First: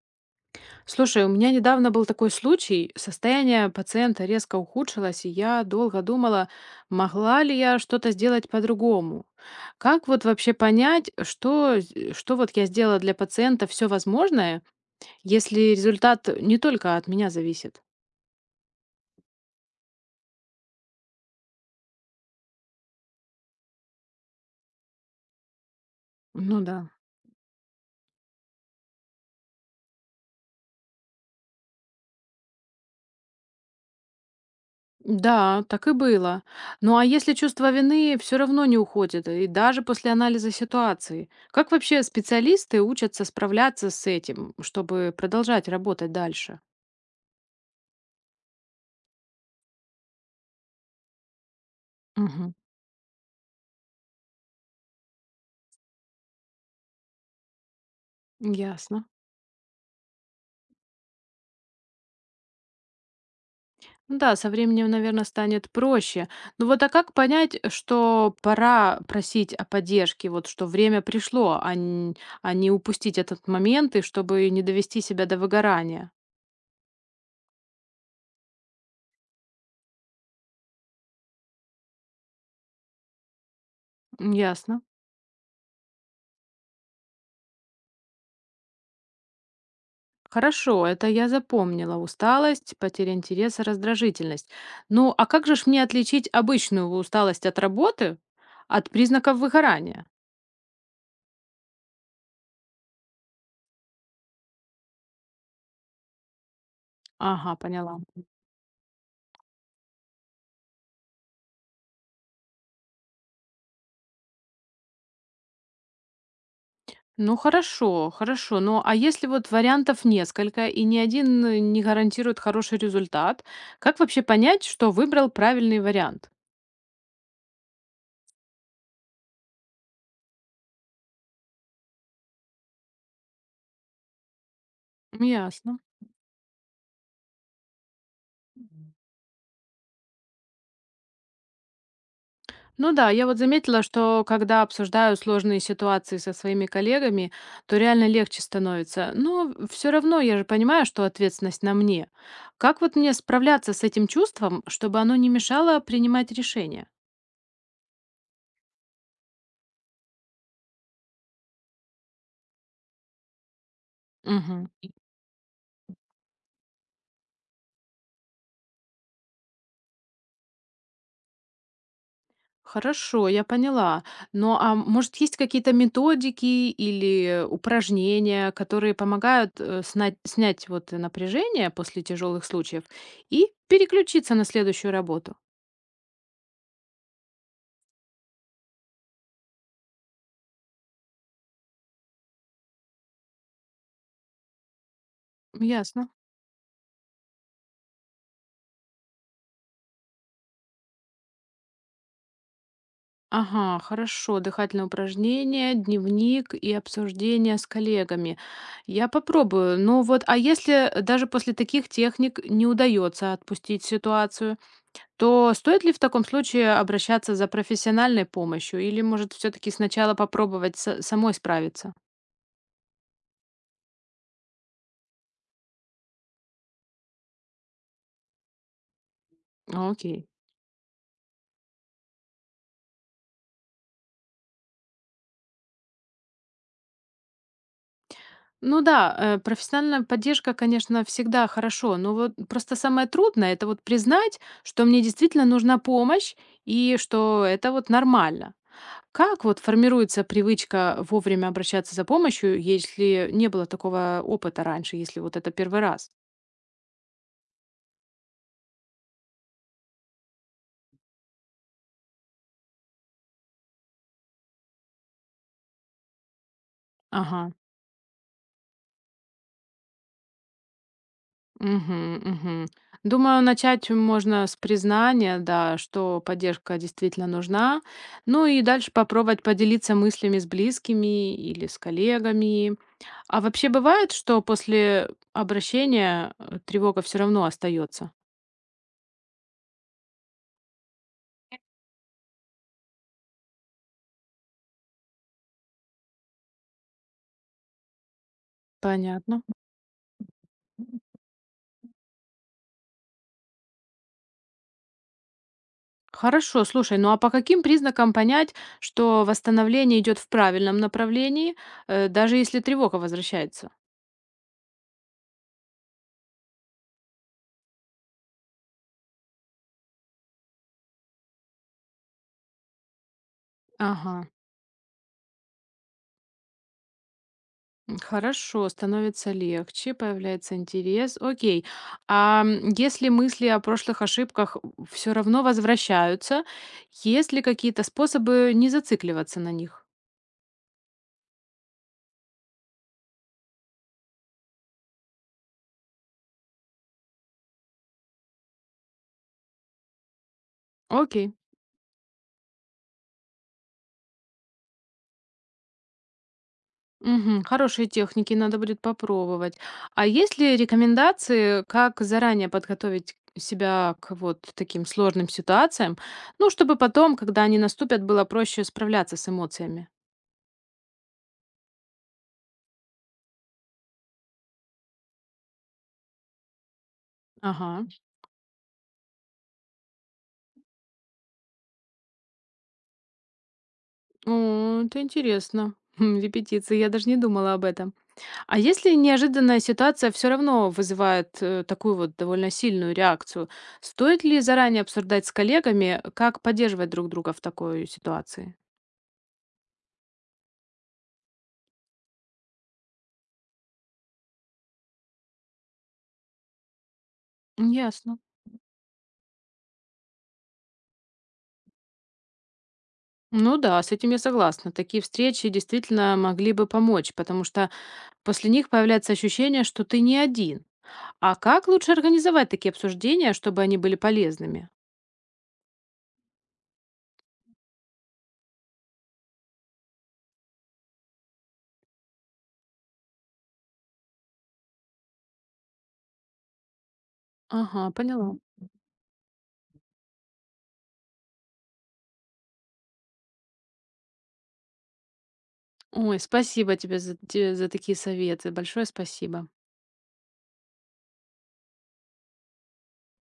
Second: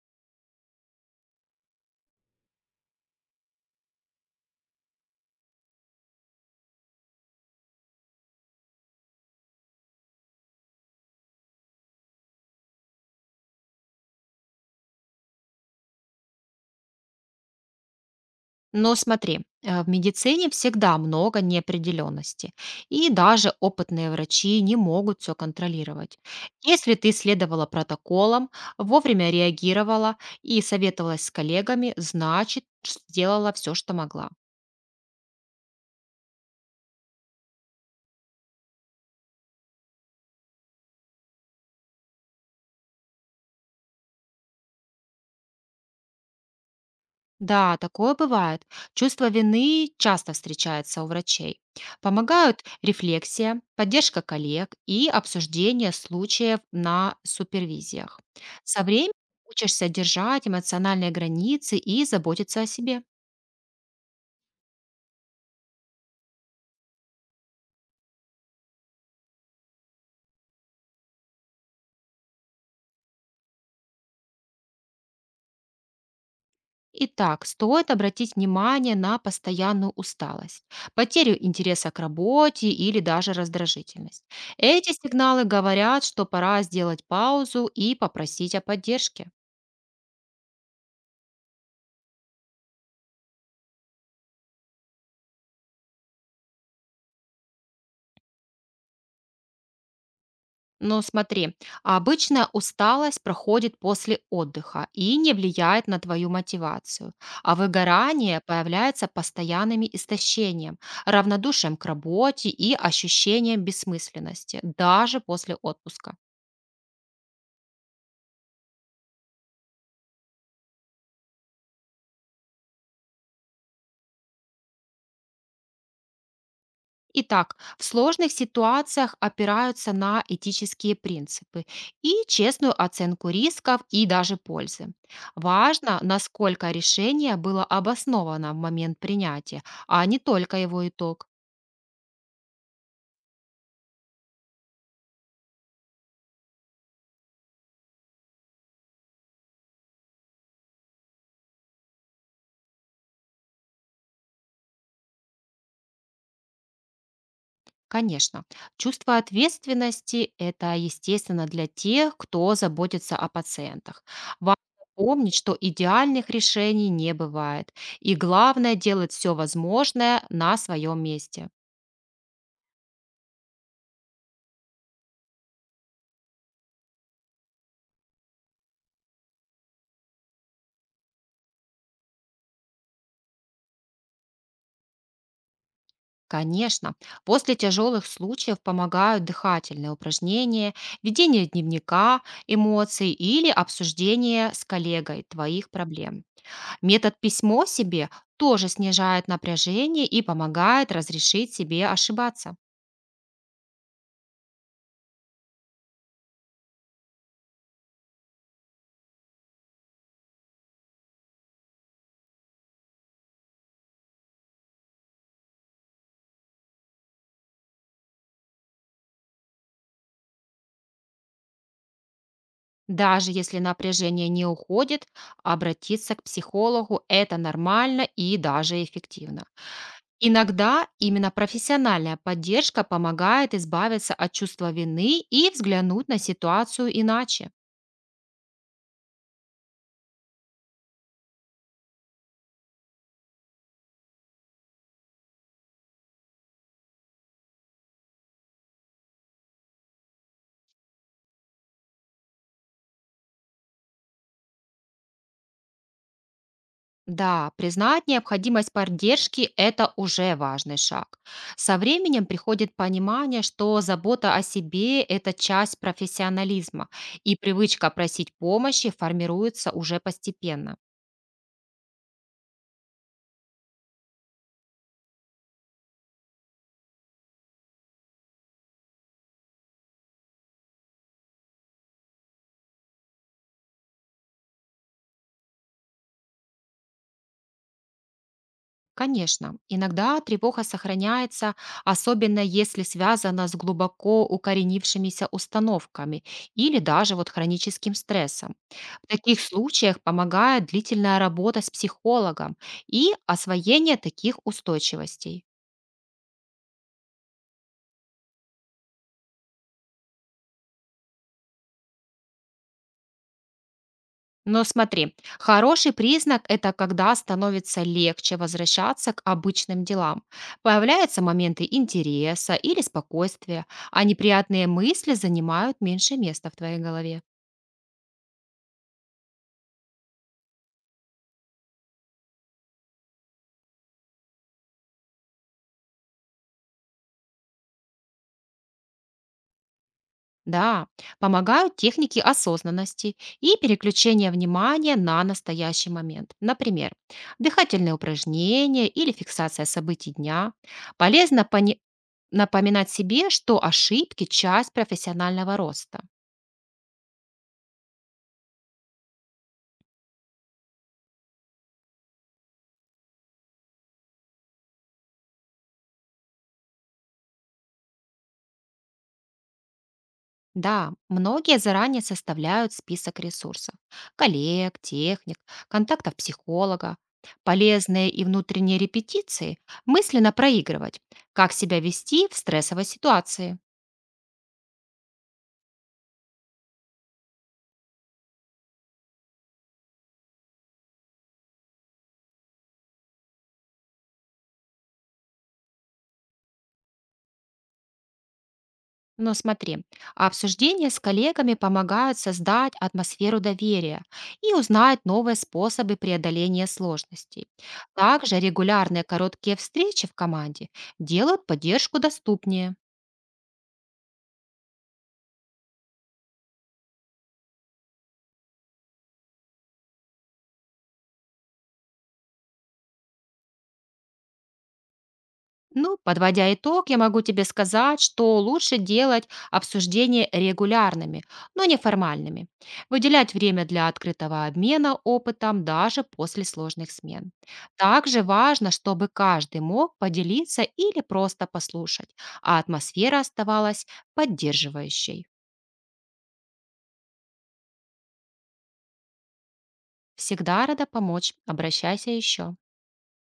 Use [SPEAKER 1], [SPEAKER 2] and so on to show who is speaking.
[SPEAKER 1] Слушай, у меня недавно был такой случай. Состояние пациента резко ухудшилось, и я долго думала, могла ли я что-то сделать по-другому. Как вот вообще понять, что вот я сделала для пациента все возможное, если результат не только от меня зависит?
[SPEAKER 2] Но смотри, в медицине всегда много неопределенности, и даже опытные врачи не могут все контролировать.
[SPEAKER 1] Ну да.
[SPEAKER 2] Если ты следовала протоколам, вовремя реагировала и советовалась с коллегами, значит, сделала все, что могла.
[SPEAKER 1] Да, так и было. Ну а если чувство вины все равно не уходит, и даже после анализа ситуации, как вообще специалисты учатся справляться с этим, чтобы продолжать работать дальше?
[SPEAKER 2] Да, такое бывает. Чувство вины часто встречается у врачей. Помогают рефлексия, поддержка коллег и обсуждение случаев на супервизиях. Со
[SPEAKER 1] Ясно.
[SPEAKER 2] временем учишься держать эмоциональные границы и заботиться о себе.
[SPEAKER 1] Ну да, со временем, наверное, станет проще. Ну вот, а как понять, что пора просить о поддержке, вот что время пришло, а не упустить этот момент и чтобы не довести себя до выгорания?
[SPEAKER 2] Итак, стоит обратить внимание на постоянную усталость, потерю интереса к работе или даже раздражительность.
[SPEAKER 1] М, ясно.
[SPEAKER 2] Эти сигналы говорят, что пора сделать паузу и попросить о поддержке.
[SPEAKER 1] Хорошо, это я запомнила. Усталость, потеря интереса, раздражительность. Ну, а как же ж мне отличить обычную усталость от работы от признаков выгорания?
[SPEAKER 2] Но смотри, обычная усталость проходит после отдыха и не влияет на твою мотивацию,
[SPEAKER 1] Ага,
[SPEAKER 2] а
[SPEAKER 1] поняла.
[SPEAKER 2] выгорание появляется постоянным истощением, равнодушием к работе и ощущением бессмысленности, даже после отпуска.
[SPEAKER 1] Ну хорошо, хорошо. Ну а если вот вариантов несколько и ни один не гарантирует хороший результат, как вообще понять, что выбрал правильный вариант?
[SPEAKER 2] Итак, в сложных ситуациях опираются на этические принципы и честную оценку рисков и даже пользы.
[SPEAKER 1] Ясно.
[SPEAKER 2] Важно, насколько решение было обосновано в момент принятия, а не только его итог.
[SPEAKER 1] Ну да, я вот заметила, что когда обсуждаю сложные ситуации со своими коллегами, то реально легче становится. Но все равно я же понимаю, что ответственность на мне. Как вот мне справляться с этим чувством, чтобы оно не мешало принимать решения?
[SPEAKER 2] Конечно. Чувство ответственности– это естественно для тех, кто заботится о пациентах. Важно
[SPEAKER 1] Мгм.
[SPEAKER 2] помнить, что идеальных решений не бывает. И главное– делать все возможное на своем месте.
[SPEAKER 1] Хорошо, я поняла. Но, а может, есть какие-то методики или упражнения, которые помогают снять вот напряжение после тяжелых случаев и переключиться на следующую работу?
[SPEAKER 2] Конечно, после тяжелых случаев помогают дыхательные упражнения, ведение дневника эмоций или обсуждение с коллегой твоих
[SPEAKER 1] Ясно.
[SPEAKER 2] проблем. Метод письмо себе тоже снижает напряжение и помогает разрешить себе ошибаться.
[SPEAKER 1] Ага, хорошо. Дыхательные упражнения, дневник и обсуждение с коллегами. Я попробую. Ну вот, а если даже после таких техник не удается отпустить ситуацию? То стоит ли в таком случае обращаться за профессиональной помощью или, может, все-таки сначала попробовать самой справиться?
[SPEAKER 2] Даже если напряжение не уходит, обратиться к психологу– это нормально и даже эффективно.
[SPEAKER 1] А, окей.
[SPEAKER 2] Иногда именно профессиональная поддержка помогает избавиться от чувства вины и взглянуть на ситуацию иначе.
[SPEAKER 1] Ну да, профессиональная поддержка, конечно, всегда хорошо, но вот просто самое трудное это вот признать, что мне действительно нужна помощь и что это вот нормально. Как вот формируется привычка вовремя обращаться за помощью, если не было такого опыта раньше, если вот это первый раз?
[SPEAKER 2] Да, признать необходимость поддержки– это уже важный шаг. Со временем приходит понимание, что забота о себе– это часть профессионализма, и
[SPEAKER 1] Ага.
[SPEAKER 2] привычка просить помощи формируется уже постепенно.
[SPEAKER 1] Мгм, мгм. Думаю, начать можно с признания, да, что поддержка действительно нужна. Ну и дальше попробовать поделиться мыслями с близкими или с коллегами. А вообще бывает, что после обращения тревога все равно остается?
[SPEAKER 2] Конечно, иногда тревога сохраняется, особенно если связана с глубоко укоренившимися установками или даже вот хроническим стрессом. В таких
[SPEAKER 1] Понятно.
[SPEAKER 2] случаях помогает длительная работа с психологом и освоение таких устойчивостей.
[SPEAKER 1] Хорошо, слушай, ну а по каким признакам понять, что восстановление идет в правильном направлении, даже если тревога возвращается?
[SPEAKER 2] Но смотри, хороший признак– это когда становится легче возвращаться к обычным делам. Появляются моменты интереса или спокойствия, а
[SPEAKER 1] Ага.
[SPEAKER 2] неприятные мысли занимают меньше места в твоей голове.
[SPEAKER 1] Хорошо, становится легче, появляется интерес. Окей. Если мысли о прошлых ошибках все равно возвращаются, есть ли какие-то способы не зацикливаться на них?
[SPEAKER 2] Да, помогают техники осознанности и переключения внимания на настоящий момент. Например, дыхательные упражнения или фиксация событий дня.
[SPEAKER 1] Окей.
[SPEAKER 2] Полезно пони- напоминать себе, что ошибки– часть профессионального роста.
[SPEAKER 1] Мгм. Хорошие техники надо будет попробовать. А есть ли рекомендации, как заранее подготовить себя к вот таким сложным ситуациям, ну, чтобы потом, когда они наступят, было проще справляться с эмоциями?
[SPEAKER 2] Да, многие заранее составляют список ресурсов. Коллег, техник, контактов психолога.
[SPEAKER 1] Ага.
[SPEAKER 2] Полезные и внутренние репетиции мысленно проигрывать, как себя вести в стрессовой ситуации.
[SPEAKER 1] О, это интересно. Хм, репетиции, я даже не думала об этом. А если неожиданная ситуация все равно вызывает такую вот довольно сильную реакцию, стоит ли заранее обсуждать с коллегами, как поддерживать друг друга в такой ситуации?
[SPEAKER 2] Но смотри, обсуждения с коллегами помогают создать атмосферу доверия и узнать новые способы преодоления сложностей.
[SPEAKER 1] Ясно.
[SPEAKER 2] Также регулярные короткие встречи в команде делают поддержку доступнее.
[SPEAKER 1] Ну да, с этим я согласна. Такие встречи действительно могли бы помочь, потому что после них появляется ощущение, что ты не один. А как лучше организовать такие обсуждения, чтобы они были полезными?
[SPEAKER 2] Ну, подводя итог, я могу тебе сказать, что лучше делать обсуждения регулярными, но не формальными. Выделять время для открытого обмена опытом даже после сложных смен.
[SPEAKER 1] Ага,
[SPEAKER 2] Также
[SPEAKER 1] поняла.
[SPEAKER 2] важно, чтобы каждый мог поделиться или просто послушать, а атмосфера оставалась поддерживающей.
[SPEAKER 1] Ой, спасибо тебе за такие советы. Большое спасибо.
[SPEAKER 2] Всегда рада помочь. Обращайся еще.